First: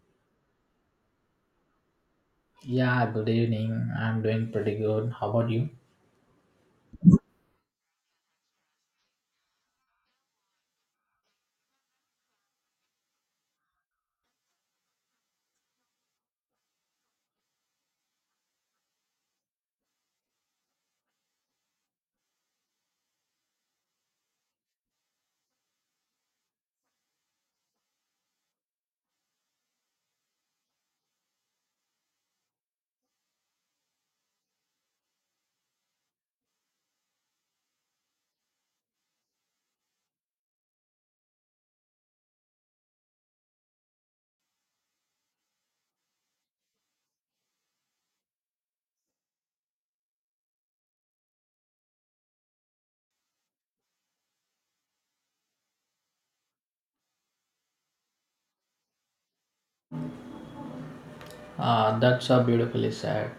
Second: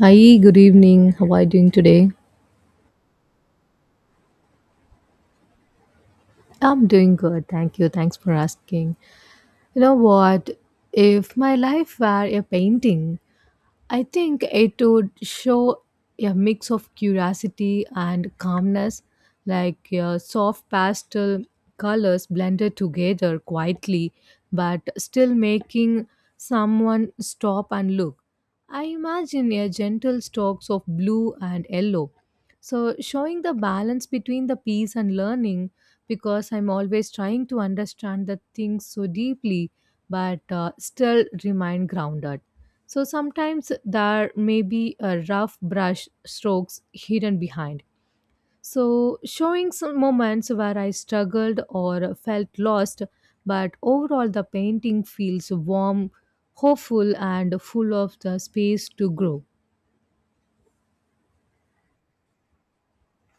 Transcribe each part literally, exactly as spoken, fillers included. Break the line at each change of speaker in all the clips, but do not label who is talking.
Hi, good evening. How are you doing today?
Yeah, good evening. I'm doing pretty good. How about you?
I'm doing good. Thank you. Thanks for asking. You know what? If my life were a painting, I think it would show a mix of curiosity and calmness, like uh, soft pastel colors blended together quietly, but still making someone stop and look. I imagine a gentle strokes of blue and yellow. So, showing the balance between the peace and learning, because I'm always trying to understand the things so deeply, but uh, still remain grounded. So sometimes there may be a rough brush strokes hidden behind, so showing some moments where I struggled or felt lost, but overall the painting feels warm, hopeful, and full of the space to grow.
Uh, that's so beautifully said.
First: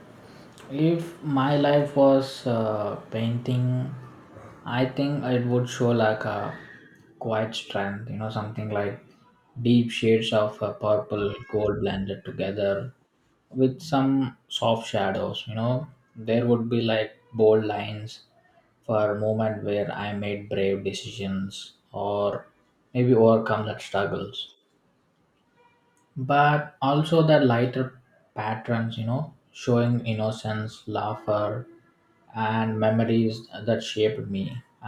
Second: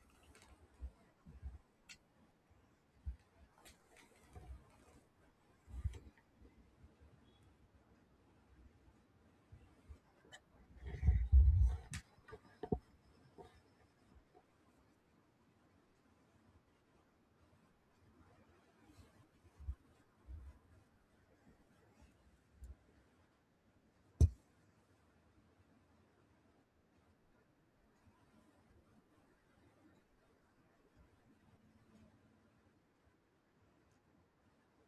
If my life was uh, painting, I think it would show like a quiet strength, you know, something like deep shades of uh, purple, gold blended together with some soft shadows, you know. There would be like bold lines for a moment where I made brave decisions or maybe overcome that struggles, but also the lighter patterns, you know, showing innocence, laughter, and memories that shaped me.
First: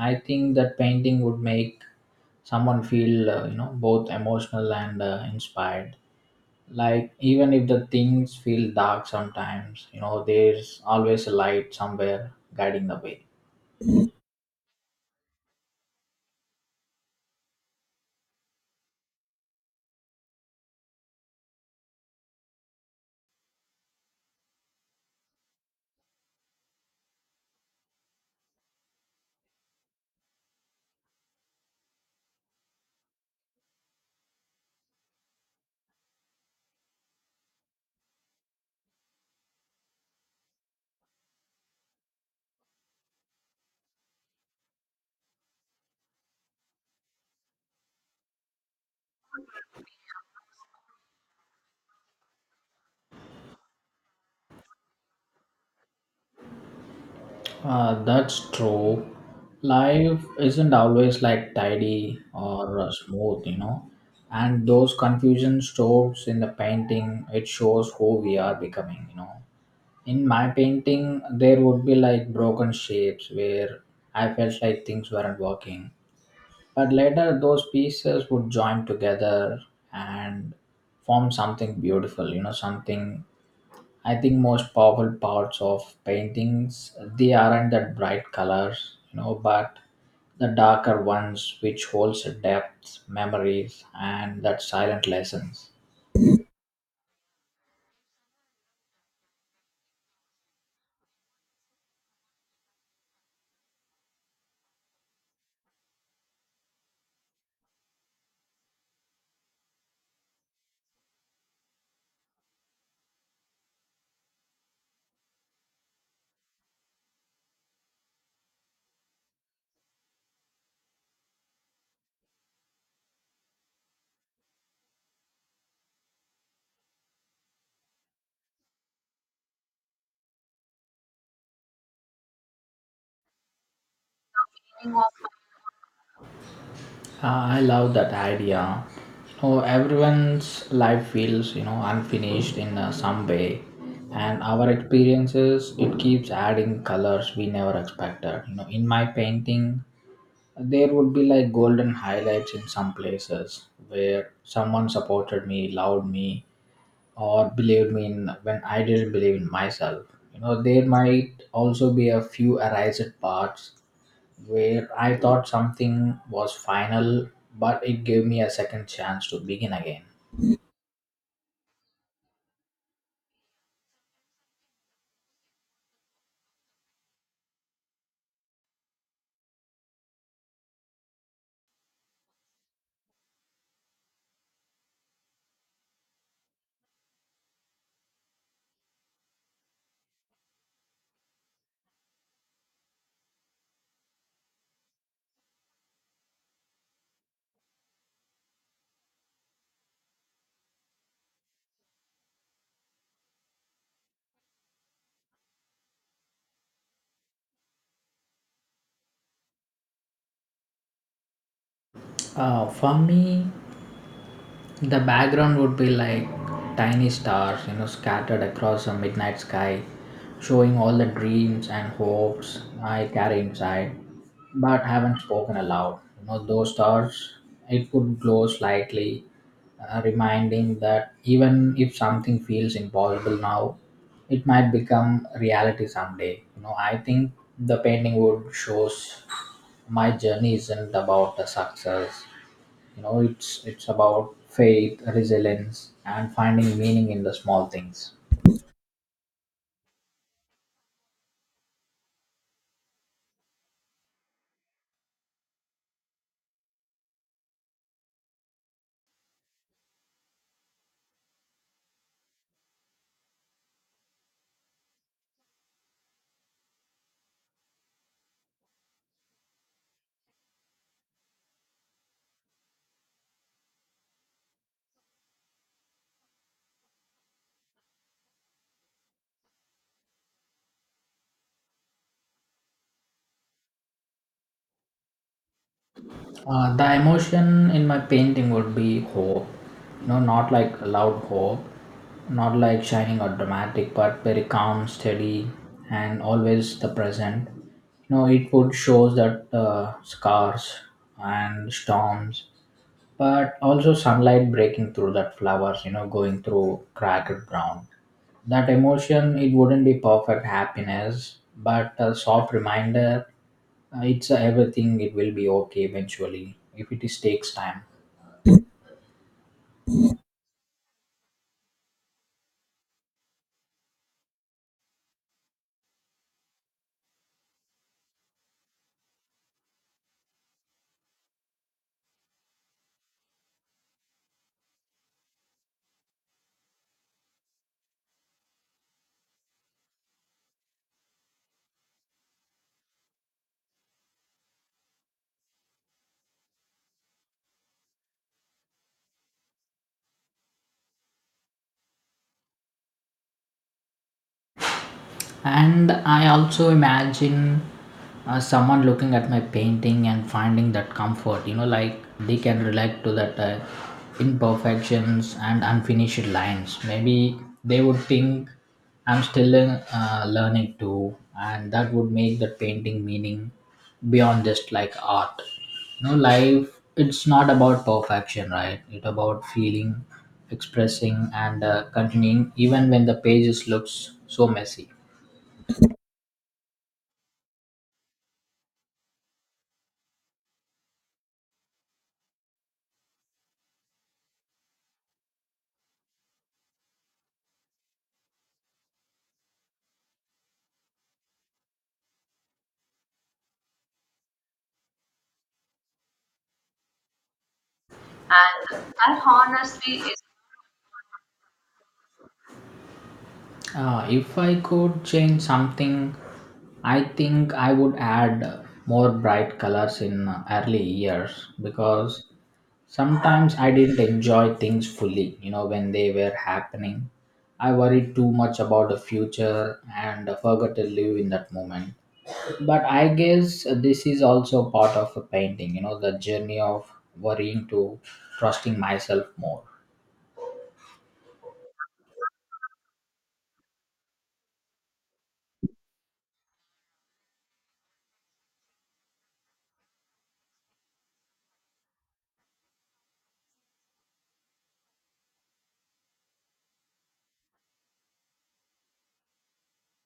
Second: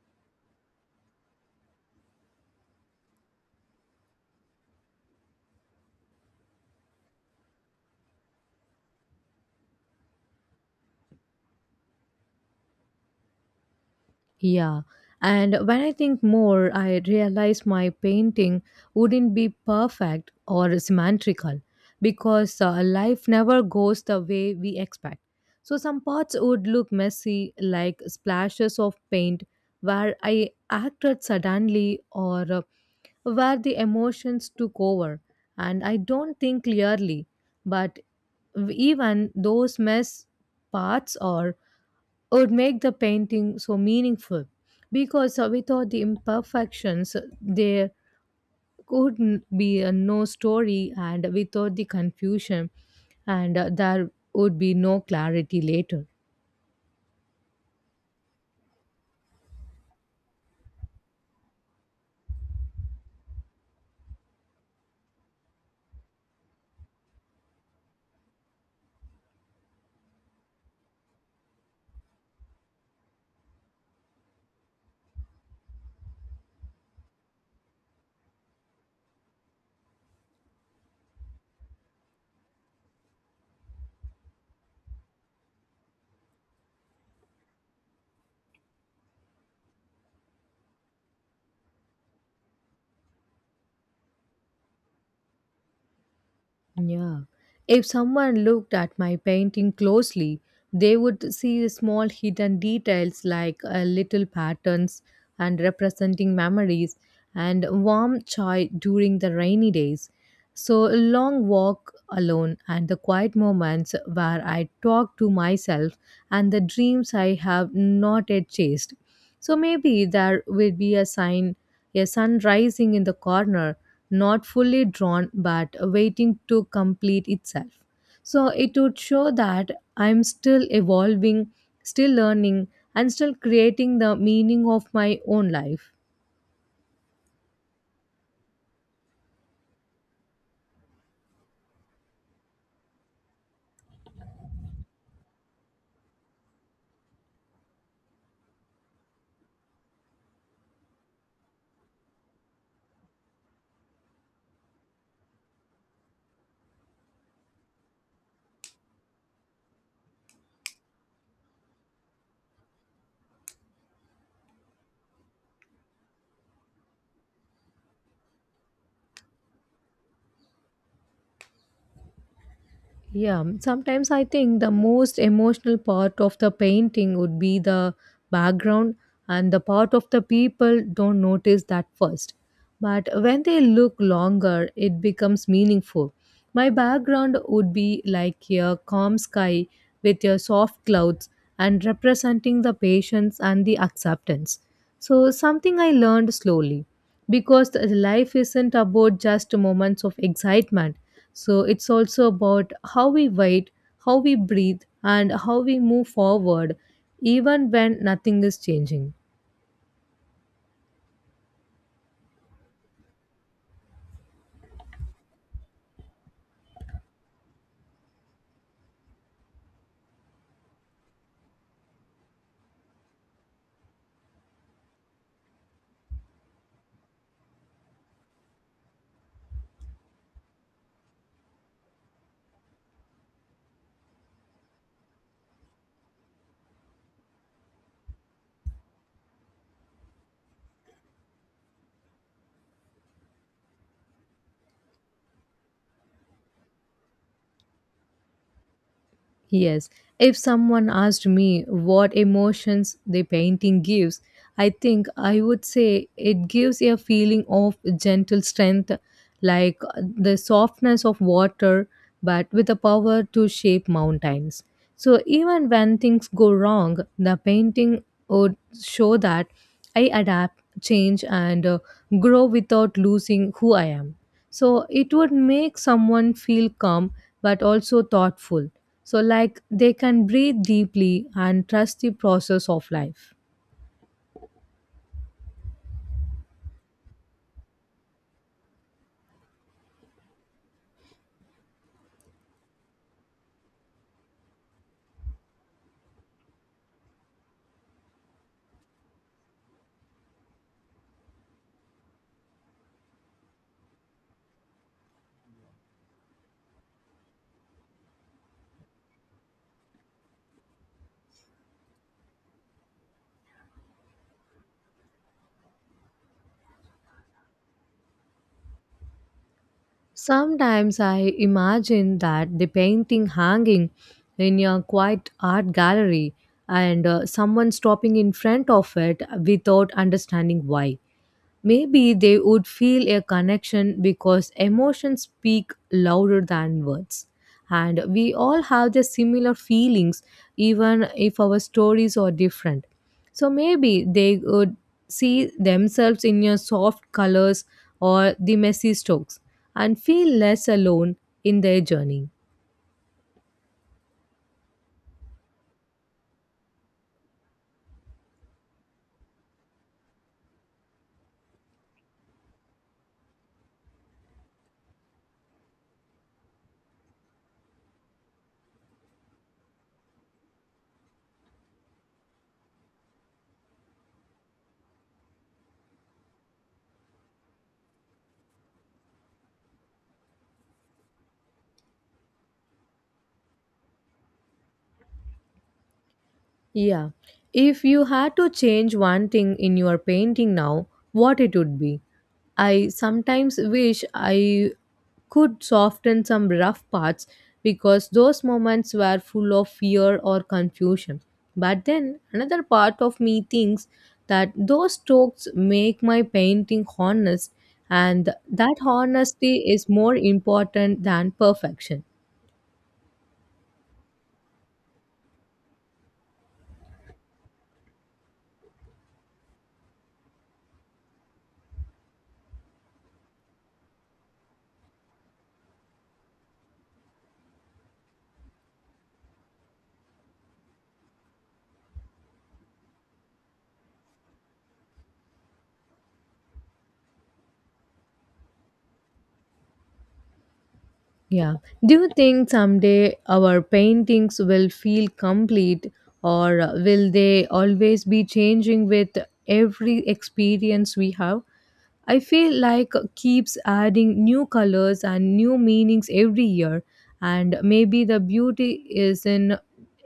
I think that painting would make someone feel uh, you know, both emotional and uh, inspired, like even if the things feel dark sometimes, you know, there's always a light somewhere guiding the way.
Yeah, and when I think more, I realize my painting wouldn't be perfect or symmetrical because uh, life never goes the way we expect. So some parts would look messy, like splashes of paint where I acted suddenly or uh, where the emotions took over and I don't think clearly. But even those mess parts are would make the painting so meaningful, because uh, without the imperfections there could n- be a no story, and without the confusion and uh, there would be no clarity later.
Uh, that's true. Life isn't always like tidy or uh, smooth, you know. And those confusion strokes in the painting, it shows who we are becoming, you know. In my painting, there would be like broken shapes where I felt like things weren't working. But later, those pieces would join together and form something beautiful, you know, something. I think most powerful parts of paintings, they aren't that bright colors, you know, but the darker ones, which holds a depth, memories, and that silent lessons.
Yeah. If someone looked at my painting closely, they would see small hidden details like uh, little patterns and representing memories and warm chai during the rainy days. So, a long walk alone and the quiet moments where I talk to myself and the dreams I have not yet chased. So maybe there will be a sign, a sun rising in the corner, not fully drawn but waiting to complete itself. So it would show that I'm still evolving, still learning, and still creating the meaning of my own life.
Uh, I love that idea. You know, everyone's life feels, you know, unfinished in uh, some way, and our experiences, it keeps adding colors we never expected. You know, in my painting, there would be like golden highlights in some places where someone supported me, loved me, or believed me in when I didn't believe in myself. You know, there might also be a few erased parts where I thought something was final, but it gave me a second chance to begin again.
Yeah, um, sometimes I think the most emotional part of the painting would be the background and the part of the people don't notice that first. But when they look longer, it becomes meaningful. My background would be like a calm sky with your soft clouds and representing the patience and the acceptance. So, something I learned slowly, because the life isn't about just moments of excitement. So it's also about how we wait, how we breathe, and how we move forward, even when nothing is changing.
Uh, for me, the background would be like tiny stars, you know, scattered across a midnight sky, showing all the dreams and hopes I carry inside, but haven't spoken aloud. You know, those stars, it could glow slightly, uh, reminding that even if something feels impossible now, it might become reality someday. You know, I think the painting would shows my journey isn't about the success. You know, it's it's about faith, resilience, and finding meaning in the small things.
Yes, if someone asked me what emotions the painting gives, I think I would say it gives a feeling of gentle strength, like uh, the softness of water, but with the power to shape mountains. So, even when things go wrong, the painting would show that I adapt, change, and uh, grow without losing who I am. So, it would make someone feel calm but also thoughtful, so, like, they can breathe deeply and trust the process of life.
Uh, the emotion in my painting would be hope. You know, not like a loud hope, not like shining or dramatic, but very calm, steady, and always the present. You know, it would shows that uh, scars and storms, but also sunlight breaking through that flowers. You know, going through cracked ground, that emotion, it wouldn't be perfect happiness, but a soft reminder, uh, it's, uh, everything, it will be okay eventually if it is takes time.
Sometimes I imagine that the painting hanging in a quiet art gallery and uh, someone stopping in front of it without understanding why. Maybe they would feel a connection because emotions speak louder than words. And we all have the similar feelings, even if our stories are different. So maybe they would see themselves in your soft colors or the messy strokes and feel less alone in their journey.
And I also imagine uh, someone looking at my painting and finding that comfort, you know, like they can relate to that uh, imperfections and unfinished lines. Maybe they would think I'm still uh, learning too, and that would make the painting meaning beyond just like art. You know, life, it's not about perfection, right? It's about feeling, expressing, and uh, continuing even when the pages looks so messy.
Yeah. If you had to change one thing in your painting now, what it would be? I sometimes wish I could soften some rough parts, because those moments were full of fear or confusion. But then another part of me thinks that those strokes make my painting honest, and that
And that
honesty is
honestly
more
is.
important than perfection.
Uh, if I could change something, I think I would add more bright colors in early years because sometimes I didn't enjoy things fully, you know, when they were happening. I worried too much about the future and forgot to live in that moment. But I guess this is also part of a painting, you know, the journey of worrying to trusting myself more.
Yeah. Do you think someday our paintings will feel complete, or uh, will they always be changing with every experience we have? I feel like uh, keeps adding new colors and new meanings every year, and maybe the beauty is in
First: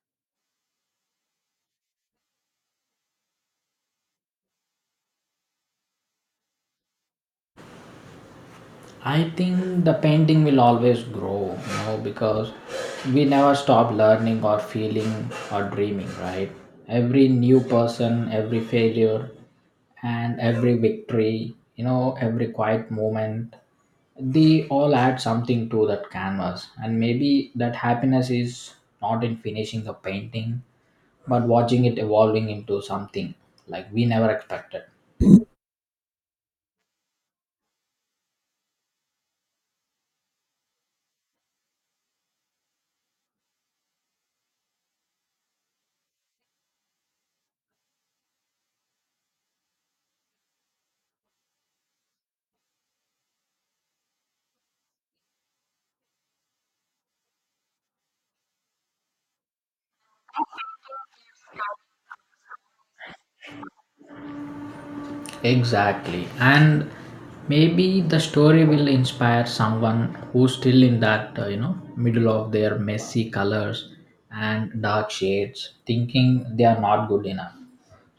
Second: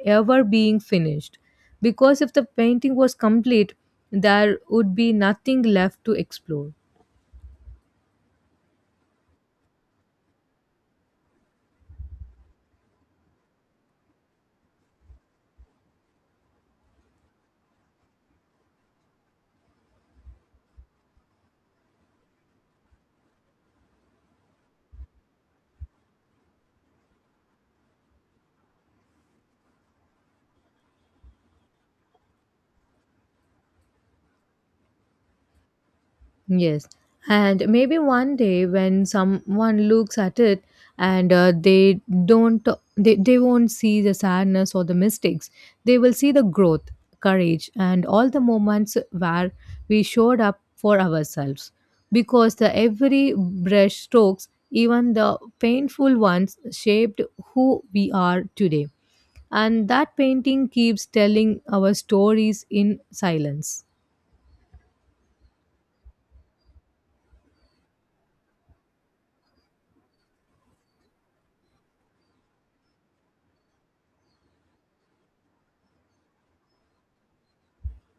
ever being finished, because if the painting was complete there would be nothing left to explore.
I think the painting will always grow, you know, because we never stop learning or feeling or dreaming, right? Every new person, every failure, and every victory, you know, every quiet moment, they all add something to that canvas. And maybe that happiness is not in finishing the painting, but watching it evolving into something like we never expected.
Yes. And maybe one day when someone looks at it and uh, they don't they, they won't see the sadness or the mistakes. They will see the growth, courage, and all the moments where we showed up for ourselves. Because the every brush strokes, even the painful ones shaped who we are today. And that painting keeps telling our stories in silence.
Exactly. And maybe the story will inspire someone who's still in that, uh, you know, middle of their messy colors and dark shades, thinking they are not good enough.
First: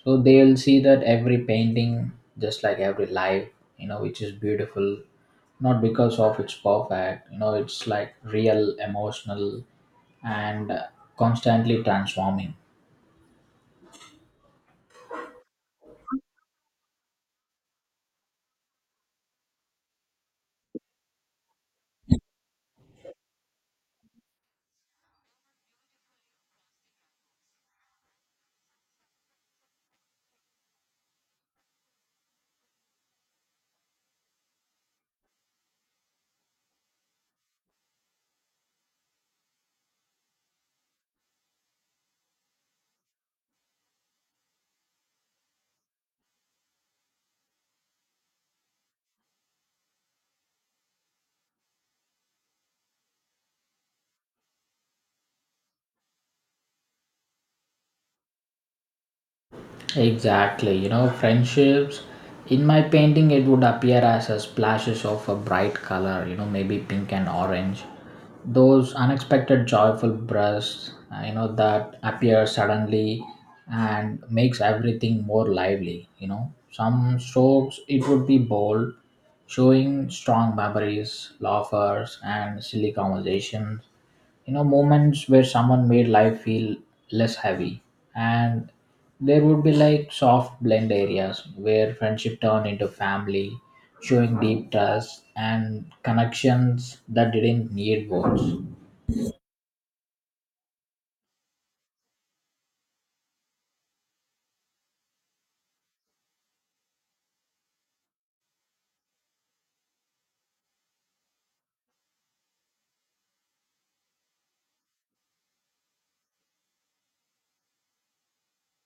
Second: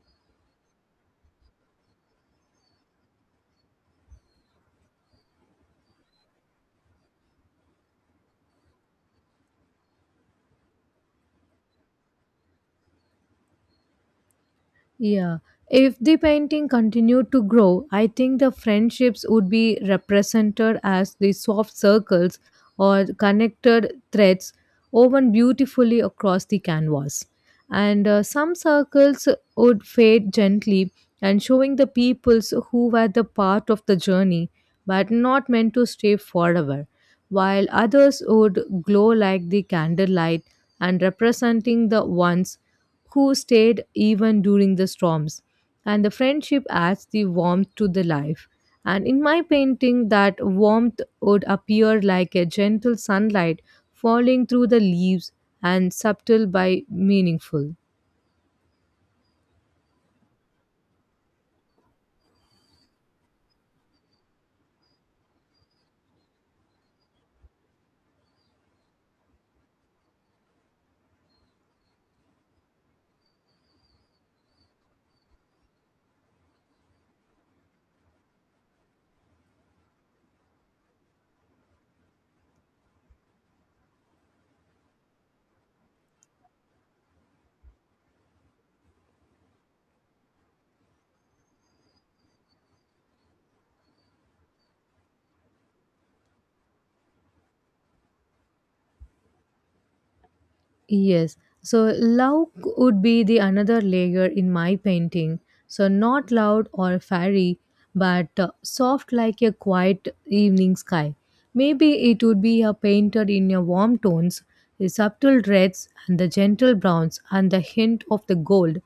So they'll see that every painting, just like every life, you know, which is beautiful, not because of its perfect, you know, it's like real, emotional, and uh, constantly transforming.
Yeah. If the painting continued to grow, I think the friendships would be represented as the soft circles or connected threads woven beautifully across the canvas. And uh, some circles would fade gently and showing the peoples who were the part of the journey but not meant to stay forever, while others would glow like the candlelight and representing the ones who stayed even during the storms. And the friendship adds the warmth to the life. And in my painting, that warmth would appear like a gentle sunlight falling through the leaves and subtle by meaningful.
Exactly, you know, friendships. In my painting, it would appear as a splashes of a bright color, you know, maybe pink and orange. Those unexpected joyful bursts, uh, you know, that appear suddenly and makes everything more lively, you know. Some strokes, it would be bold, showing strong memories, laughers, and silly conversations. You know, moments where someone made life feel less heavy. And there would be like soft blend areas where friendship turned into family, showing deep trust and connections that didn't need words.
Yes. So love would be the another layer in my painting. So not loud or fairy, but uh, soft like a quiet evening sky. Maybe it would be a painted in your warm tones, the subtle reds and the gentle browns and the hint of the gold,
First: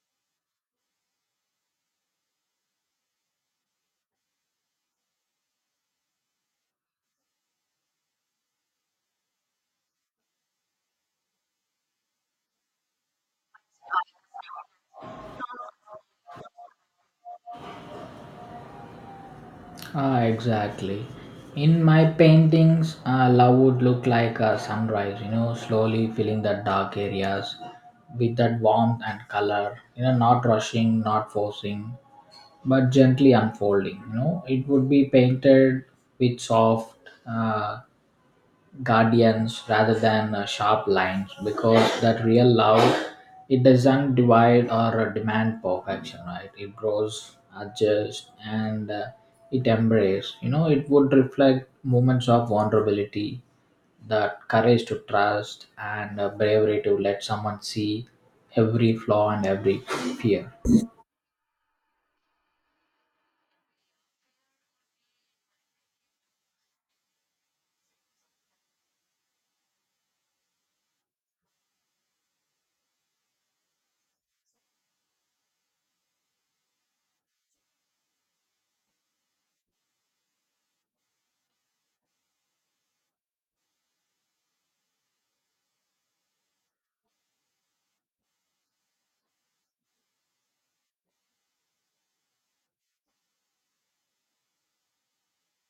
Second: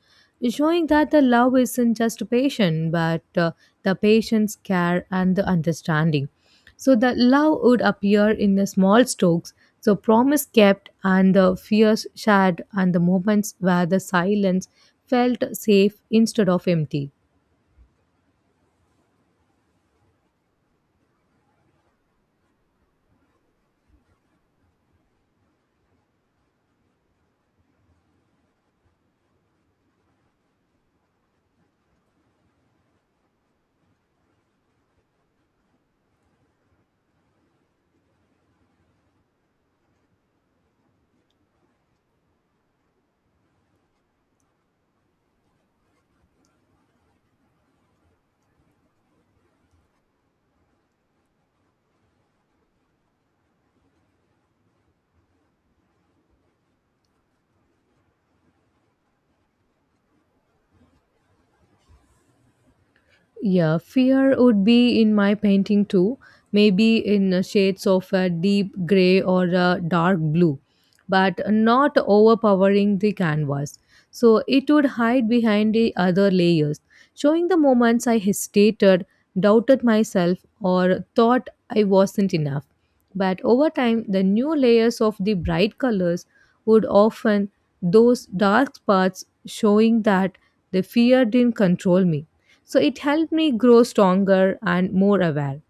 showing that the love isn't just passion but uh, the patience, care, and the understanding. So the love would appear in the small strokes, so promise kept and the fears shared and the moments where the silence felt safe instead of empty.
Ah, exactly. In my paintings, uh, love would look like a sunrise, you know, slowly filling the dark areas with that warmth and color. You know, not rushing, not forcing, but gently unfolding. You know, it would be painted with soft uh, guardians rather than uh, sharp lines, because that real love, it doesn't divide or uh, demand perfection, right? It grows, adjusts, and uh, it embraces. You know, it would reflect moments of vulnerability, that courage to trust, and uh, bravery to let someone see every flaw and every fear.
Yeah, fear would be in my painting too, maybe in uh, shades of a deep gray or a dark blue, but not overpowering the canvas. So it would hide behind the other layers, showing the moments I hesitated, doubted myself, or thought I wasn't enough. But over time, the new layers of the bright colors would often those dark spots, showing that the fear didn't control me, so it helped me grow stronger and more aware.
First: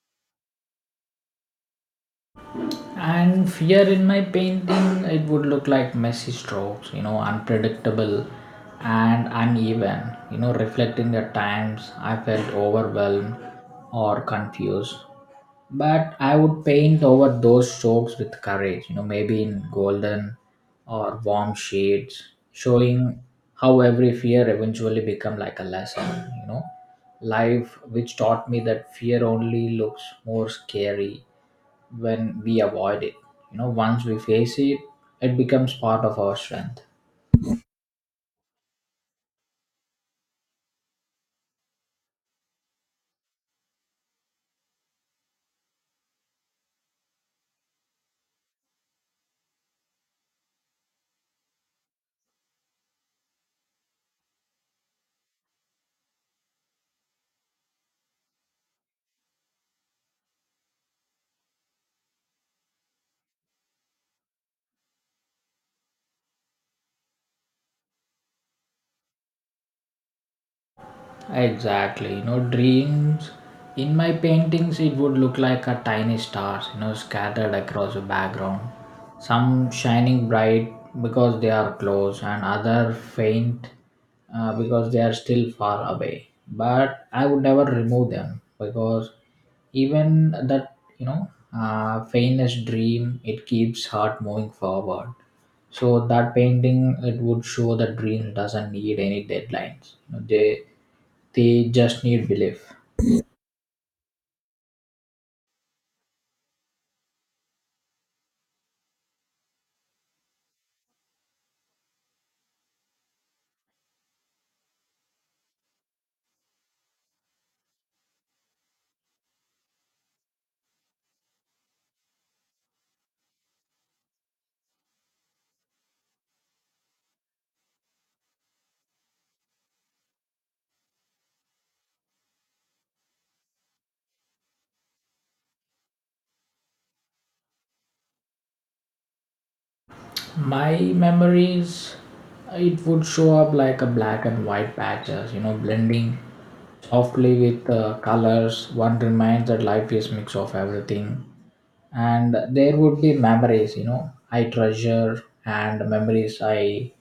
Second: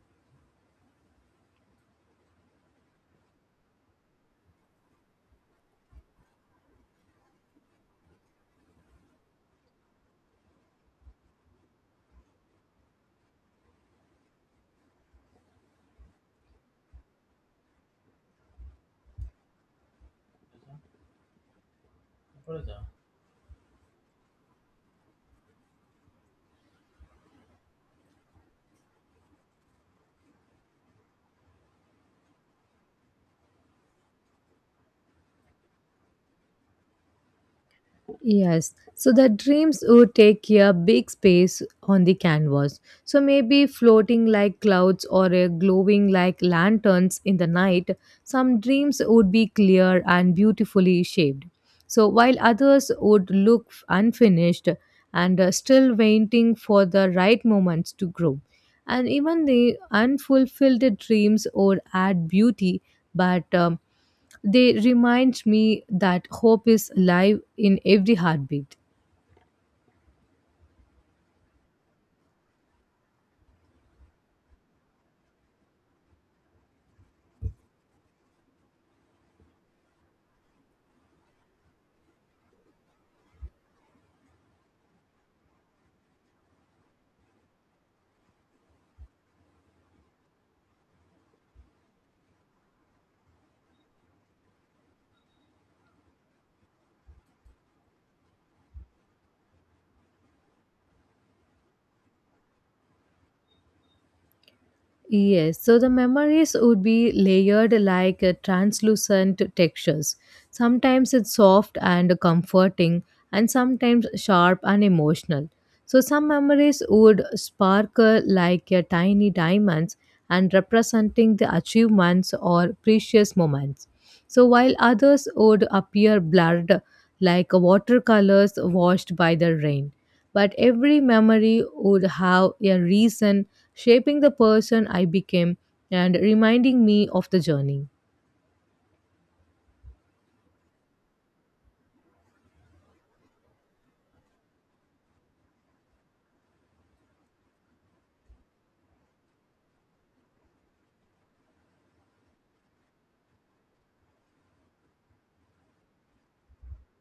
And fear in my painting, it would look like messy strokes, you know, unpredictable and uneven, you know, reflecting the times I felt overwhelmed or confused. But I would paint over those strokes with courage, you know, maybe in golden or warm shades, showing how every fear eventually become like a lesson, you know, life which taught me that fear only looks more scary when we avoid it. You know, once we face it, it becomes part of our strength.
Yes, so the dreams would take a big space on the canvas. So maybe floating like clouds or uh, glowing like lanterns in the night, some dreams would be clear and beautifully shaped. So while others would look unfinished and uh, still waiting for the right moments to grow. And even the unfulfilled dreams would add beauty, but um, they remind me that hope is alive in every heartbeat.
Exactly. You know, dreams. In my paintings, it would look like a tiny stars, you know, scattered across the background. Some shining bright because they are close, and other faint uh, because they are still far away. But I would never remove them, because even that, you know, uh, faintest dream, it keeps heart moving forward. So that painting, it would show that dreams doesn't need any deadlines. You know, they they just need belief.
Yes, so the memories would be layered like uh, translucent textures. Sometimes it's soft and comforting, and sometimes sharp and emotional. So some memories would sparkle like uh, tiny diamonds and representing the achievements or precious moments. So while others would appear blurred like watercolors washed by the rain. But every memory would have a reason, shaping the person I became and reminding me of the journey.
My memories, it would show up like a black and white patches, you know, blending softly with uh, colors. One reminds that life is mix of everything, and there would be memories, you know, I treasure, and memories I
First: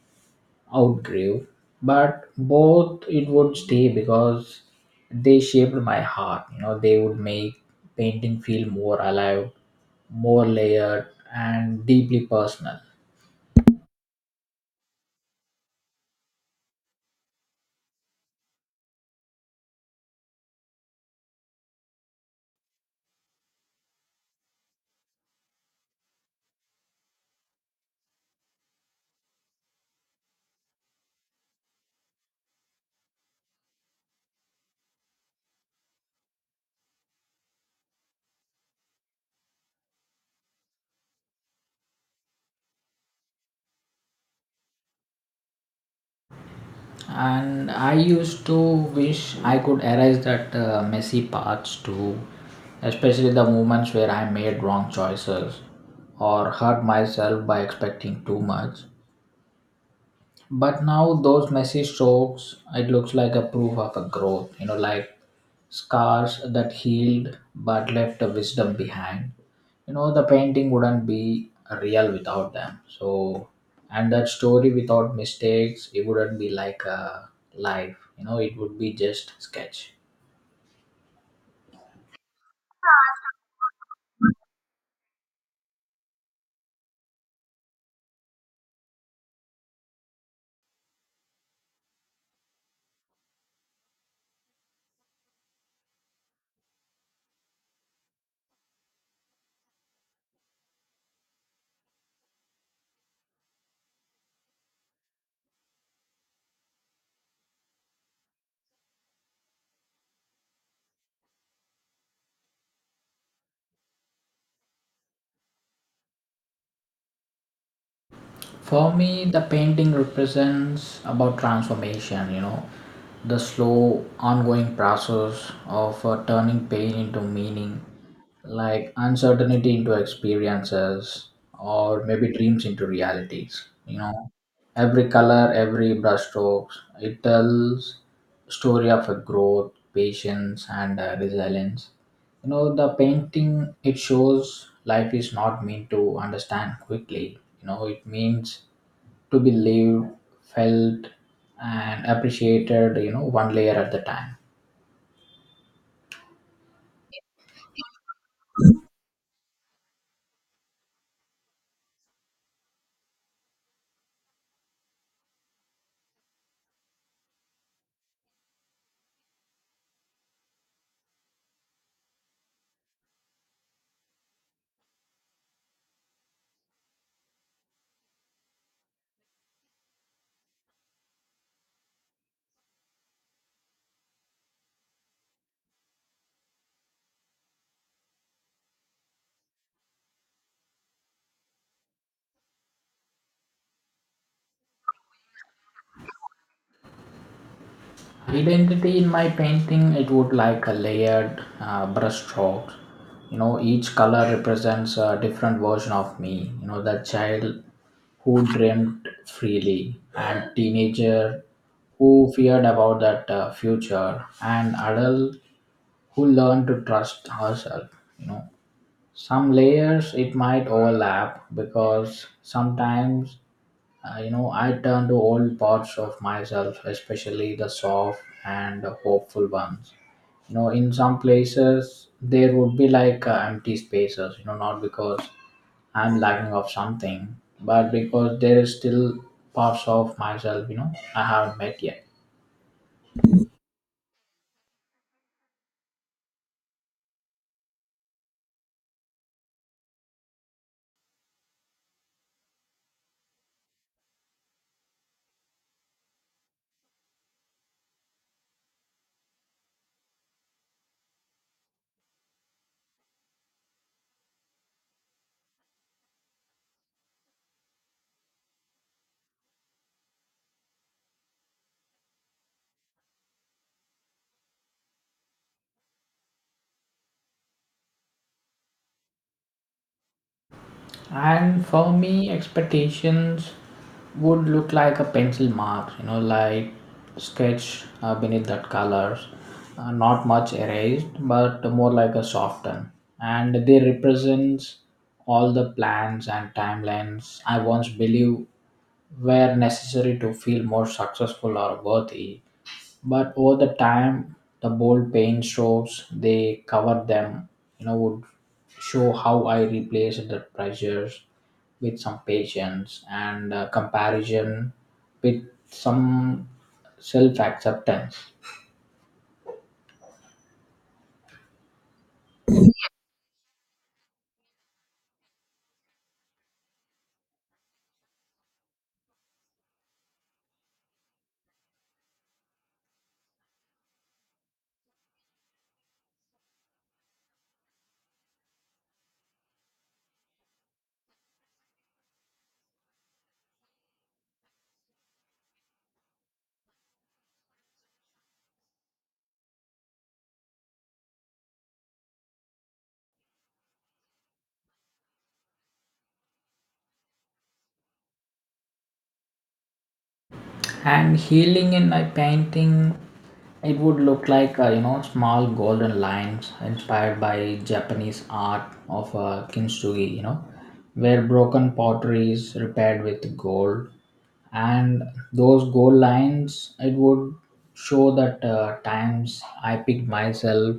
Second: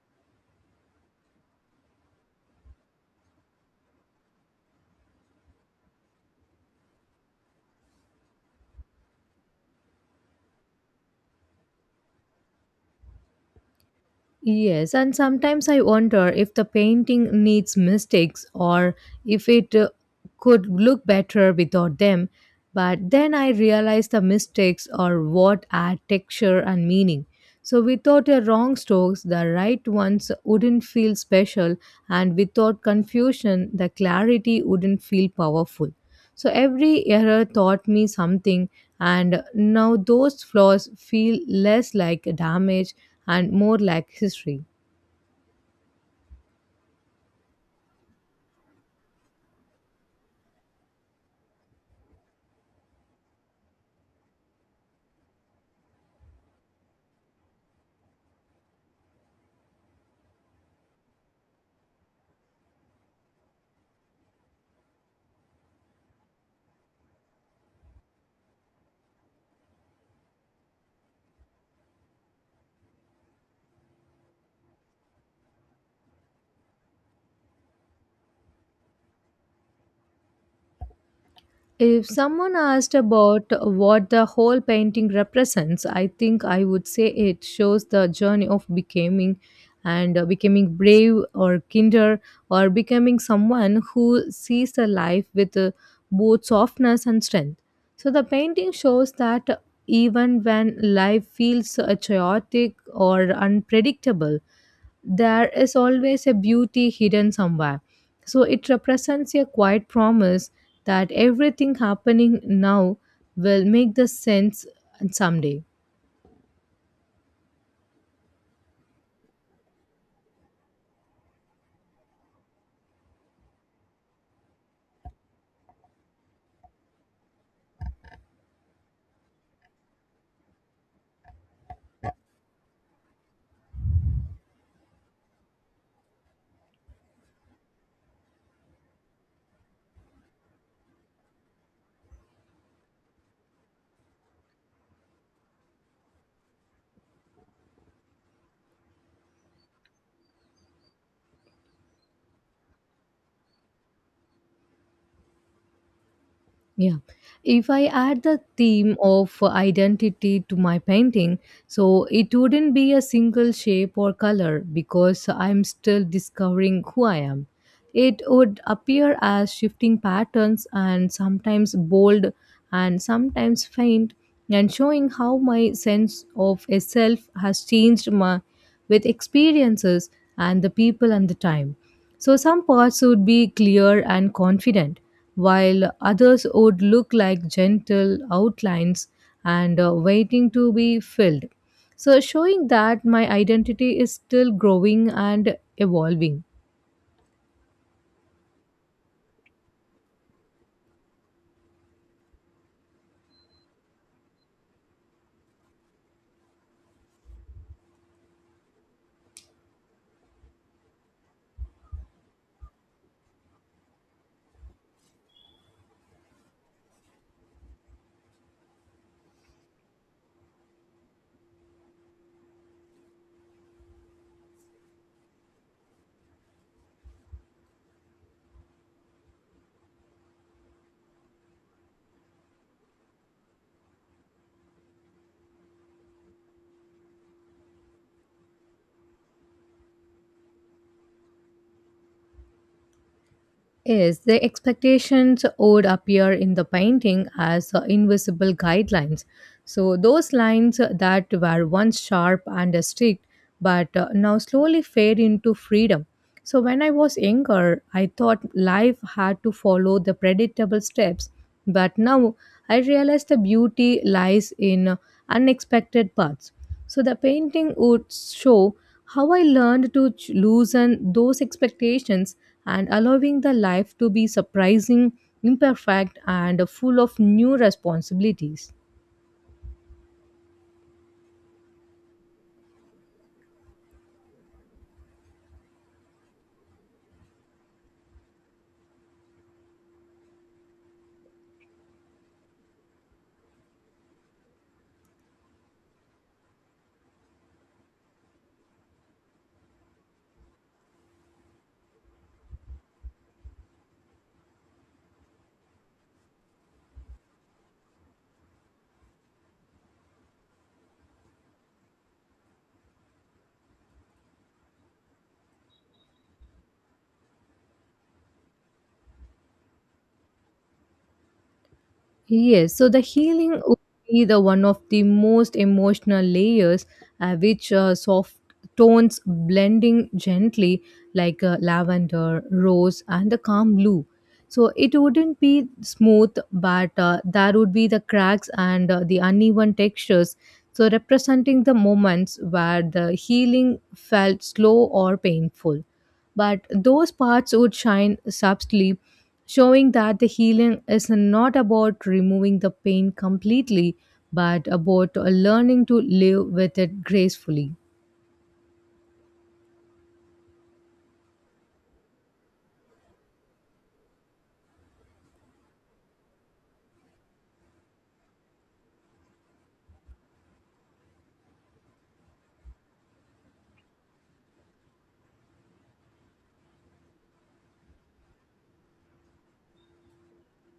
outgrew, but both it would stay because they shaped my heart. You know, they would make painting feel more alive, more layered, and deeply personal.
Yes, and sometimes I wonder if the painting needs mistakes or if it uh, could look better without them. But then I realize the mistakes are what add texture and meaning. So without a wrong strokes, the right ones wouldn't feel special, and without confusion, the clarity wouldn't feel powerful. So every error taught me something, and now those flaws feel less like damage and more like history.
And I used to wish I could erase that uh, messy parts too, especially the moments where I made wrong choices or hurt myself by expecting too much. But now those messy strokes, it looks like a proof of a growth, you know, like scars that healed but left a wisdom behind. You know, the painting wouldn't be real without them. So, and that story without mistakes, it wouldn't be like a life. You know, it would be just sketch.
If someone asked about what the whole painting represents, I think I would say it shows the journey of becoming and uh, becoming brave or kinder or becoming someone who sees the life with uh, both softness and strength. So the painting shows that even when life feels uh, chaotic or unpredictable, there is always a beauty hidden somewhere. So it represents a quiet promise that everything happening now will make the sense someday.
For me, the painting represents about transformation, you know, the slow, ongoing process of uh, turning pain into meaning, like uncertainty into experiences, or maybe dreams into realities. You know, every color, every brushstrokes, it tells story of a growth, patience, and uh, resilience. You know, the painting it shows life is not meant to understand quickly. You know, it means to be lived, felt, and appreciated, you know, one layer at the time.
Yeah. If I add the theme of identity to my painting, so it wouldn't be a single shape or color because I'm still discovering who I am. It would appear as shifting patterns and sometimes bold and sometimes faint and showing how my sense of a self has changed my, with experiences and the people and the time. So some parts would be clear and confident while others would look like gentle outlines and uh, waiting to be filled. So, showing that my identity is still growing and evolving.
Identity in my painting, it would like a layered uh, brush strokes. You know, each color represents a different version of me. You know, the child who dreamt freely, and teenager who feared about that uh, future, and adult who learned to trust herself. You know, some layers it might overlap because sometimes Uh, you know, I turn to old parts of myself, especially the soft and hopeful ones. You know, in some places there would be like uh, empty spaces. You know, not because I'm lacking of something, but because there is still parts of myself. You know, I haven't met yet.
Yes, the expectations would appear in the painting as uh, invisible guidelines. So, those lines that were once sharp and strict but uh, now slowly fade into freedom. So, when I was younger, I thought life had to follow the predictable steps, but now I realized the beauty lies in unexpected parts. So the painting would show how I learned to ch- loosen those expectations and allowing the life to be surprising, imperfect, and full of new responsibilities.
And for me, expectations would look like a pencil mark, you know, like sketch uh, beneath that colors, uh, not much erased, but more like a soften. And they represents all the plans and timelines I once believed were necessary to feel more successful or worthy, but over the time the bold paint strokes they covered them, you know, would show how I replaced the pressures with some patience, and uh, comparison with some self-acceptance.
Yes, so the healing would be the one of the most emotional layers, uh, which uh, soft tones blending gently like uh, lavender, rose, and the calm blue. So it wouldn't be smooth, but uh, there would be the cracks and uh, the uneven textures. So representing the moments where the healing felt slow or painful, but those parts would shine subtly, showing that the healing is not about removing the pain completely, but about learning to live with it gracefully.
And healing in my painting, it would look like, uh, you know, small golden lines inspired by Japanese art of uh, kintsugi, you know, where broken pottery is repaired with gold. And those goal lines, it would show that uh, times I picked myself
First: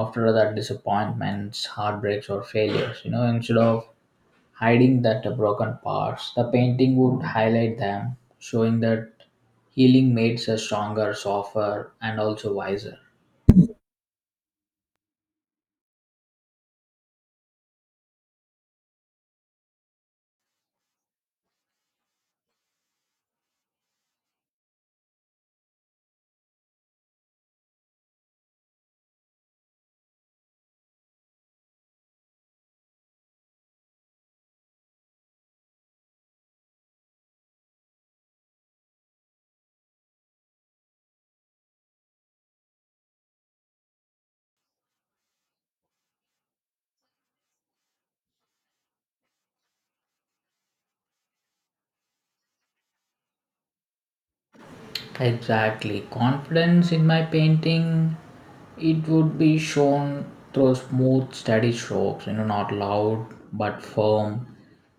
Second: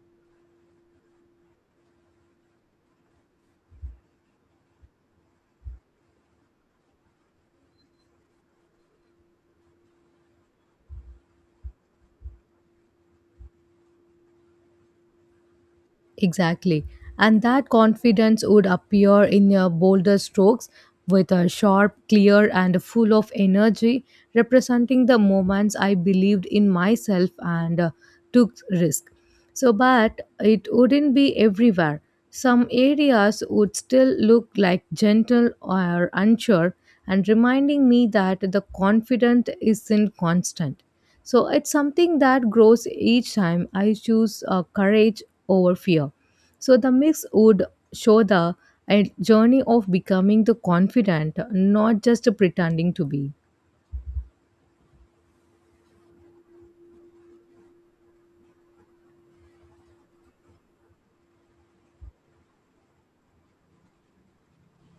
after that disappointments, heartbreaks, or failures. You know, instead of hiding that uh, broken parts, the painting would highlight them, showing that healing makes us stronger, softer, and also wiser.
Exactly. And that confidence would appear in your bolder strokes with a sharp, clear, and full of energy, representing the moments I believed in myself and uh, took risk. So, but it wouldn't be everywhere. Some areas would still look like gentle or unsure, and reminding me that the confidence isn't constant. So it's something that grows each time I choose uh, courage over fear. So the mix would show the a journey of becoming the confident, not just pretending to be.
Exactly. Confidence in my painting, it would be shown through smooth, steady strokes, you know, not loud but firm.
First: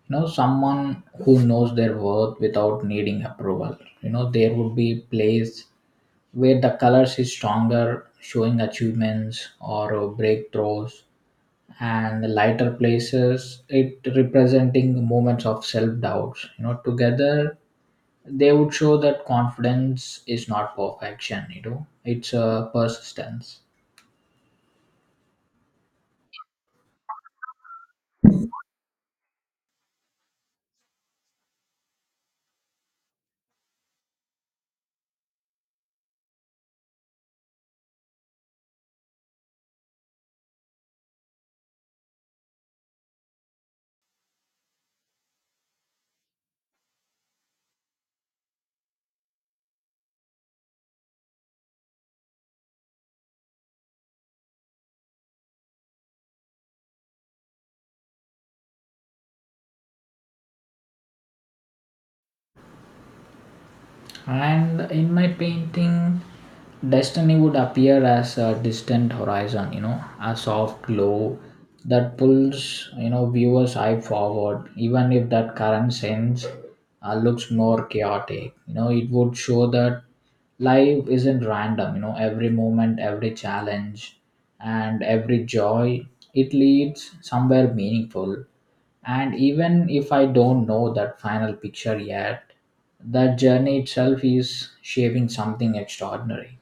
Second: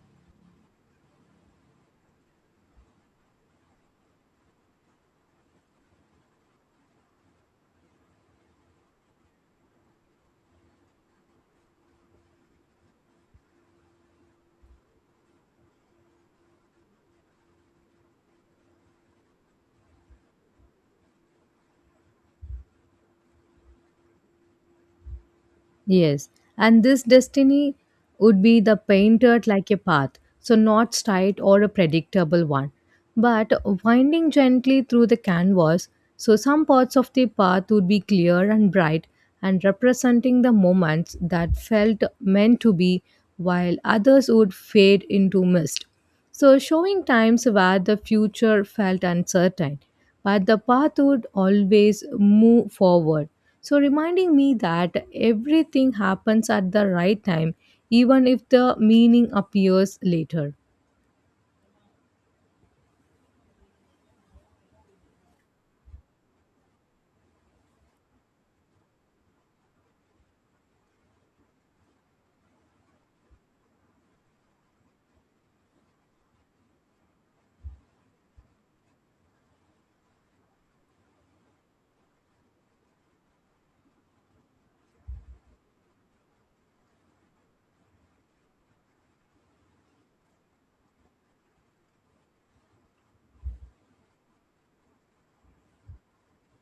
You know, someone who knows their worth without needing approval. You know, there would be place where the colors is stronger, showing achievements or uh, breakthroughs, and the lighter places, it representing moments of self doubts. You know, together they would show that confidence is not perfection, you know, it's a persistence.
Yes, and this destiny would be the painted like a path, so not straight or a predictable one, but winding gently through the canvas. So some parts of the path would be clear and bright and representing the moments that felt meant to be, while others would fade into mist. So, showing times where the future felt uncertain, but the path would always move forward. So, reminding me that everything happens at the right time, even if the meaning appears later.
And in my painting, destiny would appear as a distant horizon, you know, a soft glow that pulls, you know, viewers eye forward, even if that current sense uh, looks more chaotic. You know, it would show that life isn't random. You know, every moment, every challenge, and every joy, it leads somewhere meaningful. And even if I don't know that final picture yet, that journey itself is shaping something extraordinary.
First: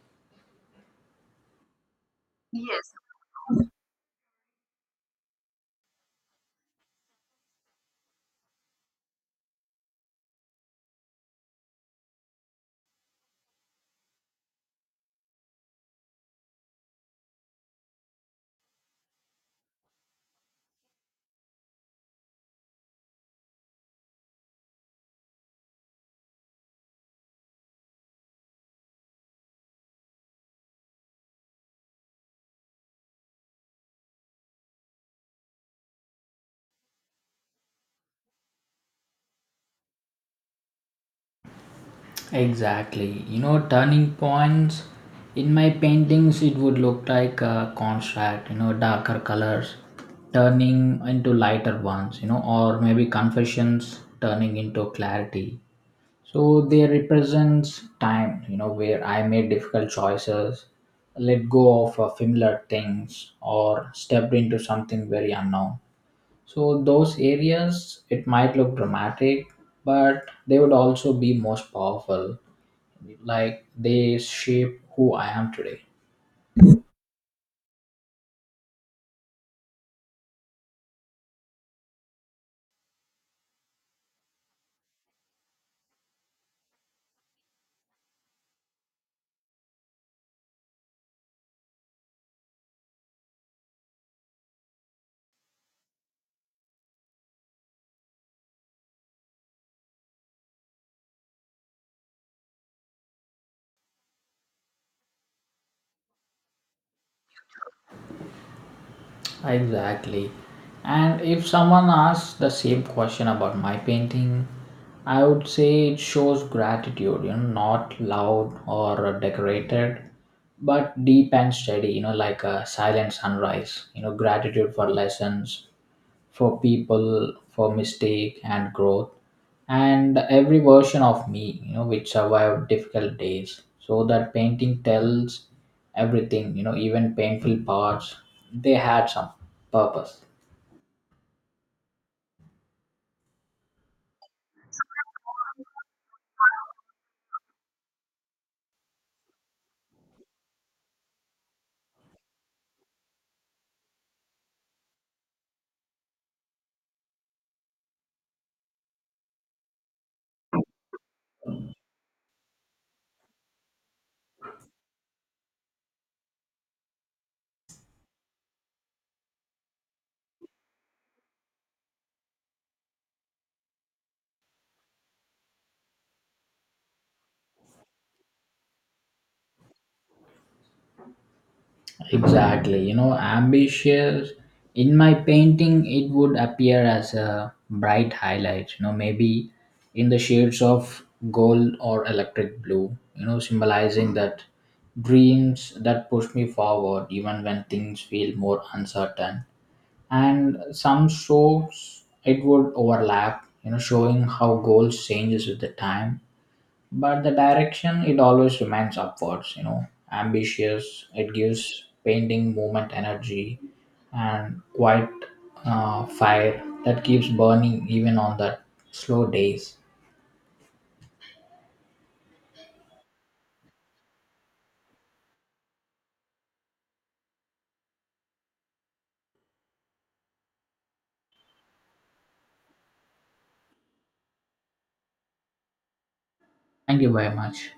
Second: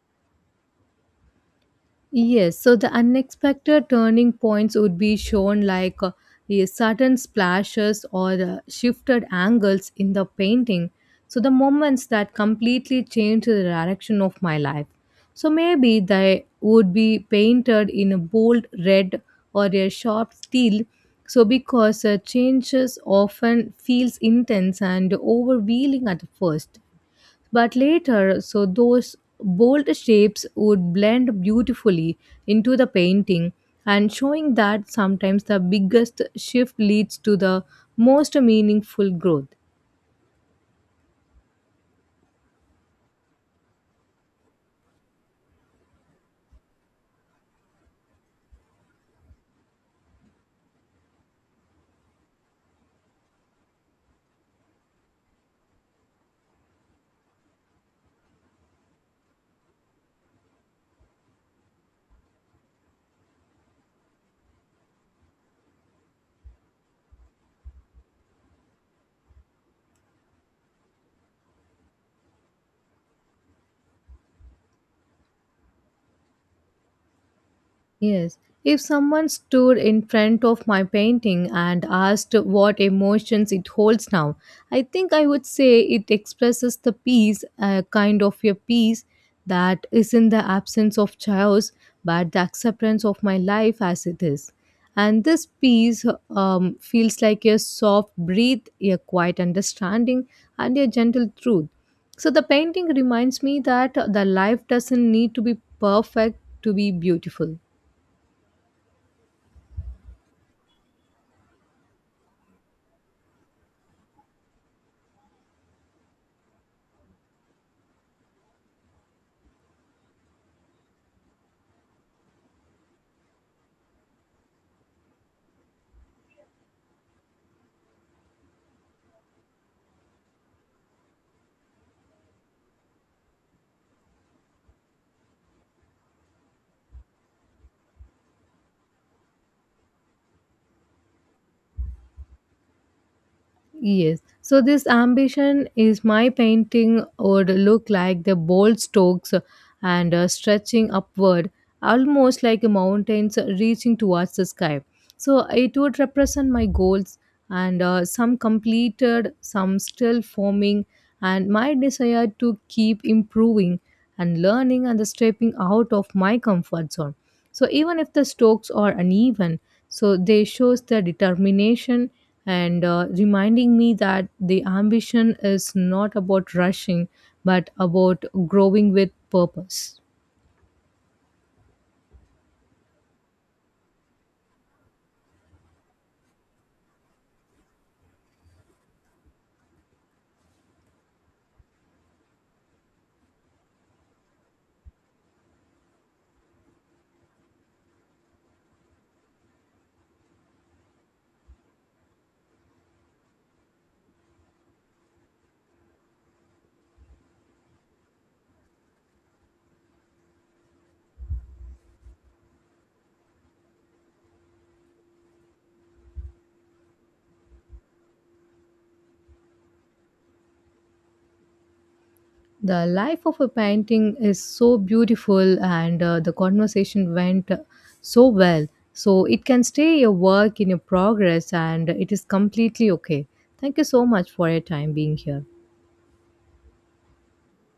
Yes, so the
Yes.
unexpected turning points would be shown like uh, the sudden splashes or the shifted angles in the painting. So the moments that completely change the direction of my life. So maybe they would be painted in a bold red or a sharp steel. So because uh, changes often feels intense and overwhelming at first. But later, so those bold shapes would blend beautifully into the painting, and showing that sometimes the biggest shift leads to the most meaningful growth.
Exactly. You know, turning points in my paintings, it would look like a contrast, you know, darker colors turning into lighter ones, you know, or maybe confessions turning into clarity. So they represents time, you know, where I made difficult choices, let go of uh, familiar things, or stepped into something very unknown. So those areas, it might look dramatic, but they would also be most powerful. Like they shape who I am today.
Yes. If someone stood in front of my painting and asked what emotions it holds now, I think I would say it expresses the peace, a kind of a peace that is in the absence of chaos, but the acceptance of my life as it is. And this peace um, feels like a soft breath, a quiet understanding, and a gentle truth. So the painting reminds me that the life doesn't need to be perfect to be beautiful.
Exactly. And if someone asks the same question about my painting, I would say it shows gratitude, you know, not loud or decorated, but deep and steady, you know, like a silent sunrise, you know, gratitude for lessons, for people, for mistake and growth, and every version of me, you know, which survived difficult days. So that painting tells everything, you know, even painful parts, they had some purpose.
Yes. So this ambition is my painting would look like the bold strokes and uh, stretching upward, almost like mountains reaching towards the sky. So it would represent my goals and uh, some completed, some still forming, and my desire to keep improving and learning and the stepping out of my comfort zone. So even if the strokes are uneven, so they shows the determination and uh, reminding me that the ambition is not about rushing but about growing with purpose.
Exactly, you know, ambitious. In my painting, it would appear as a bright highlight, you know, maybe in the shades of gold or electric blue, you know, symbolizing that dreams that push me forward even when things feel more uncertain. And some strokes, it would overlap, you know, showing how goals changes with the time, but the direction it always remains upwards. You know, ambitious, it gives painting movement, energy, and quite uh, fire that keeps burning even on the slow days.
The life of a painting is so beautiful, and uh, the conversation went so well. So it can stay your work in your progress, and it is completely okay. Thank you so much for your time being here.
Thank you very much.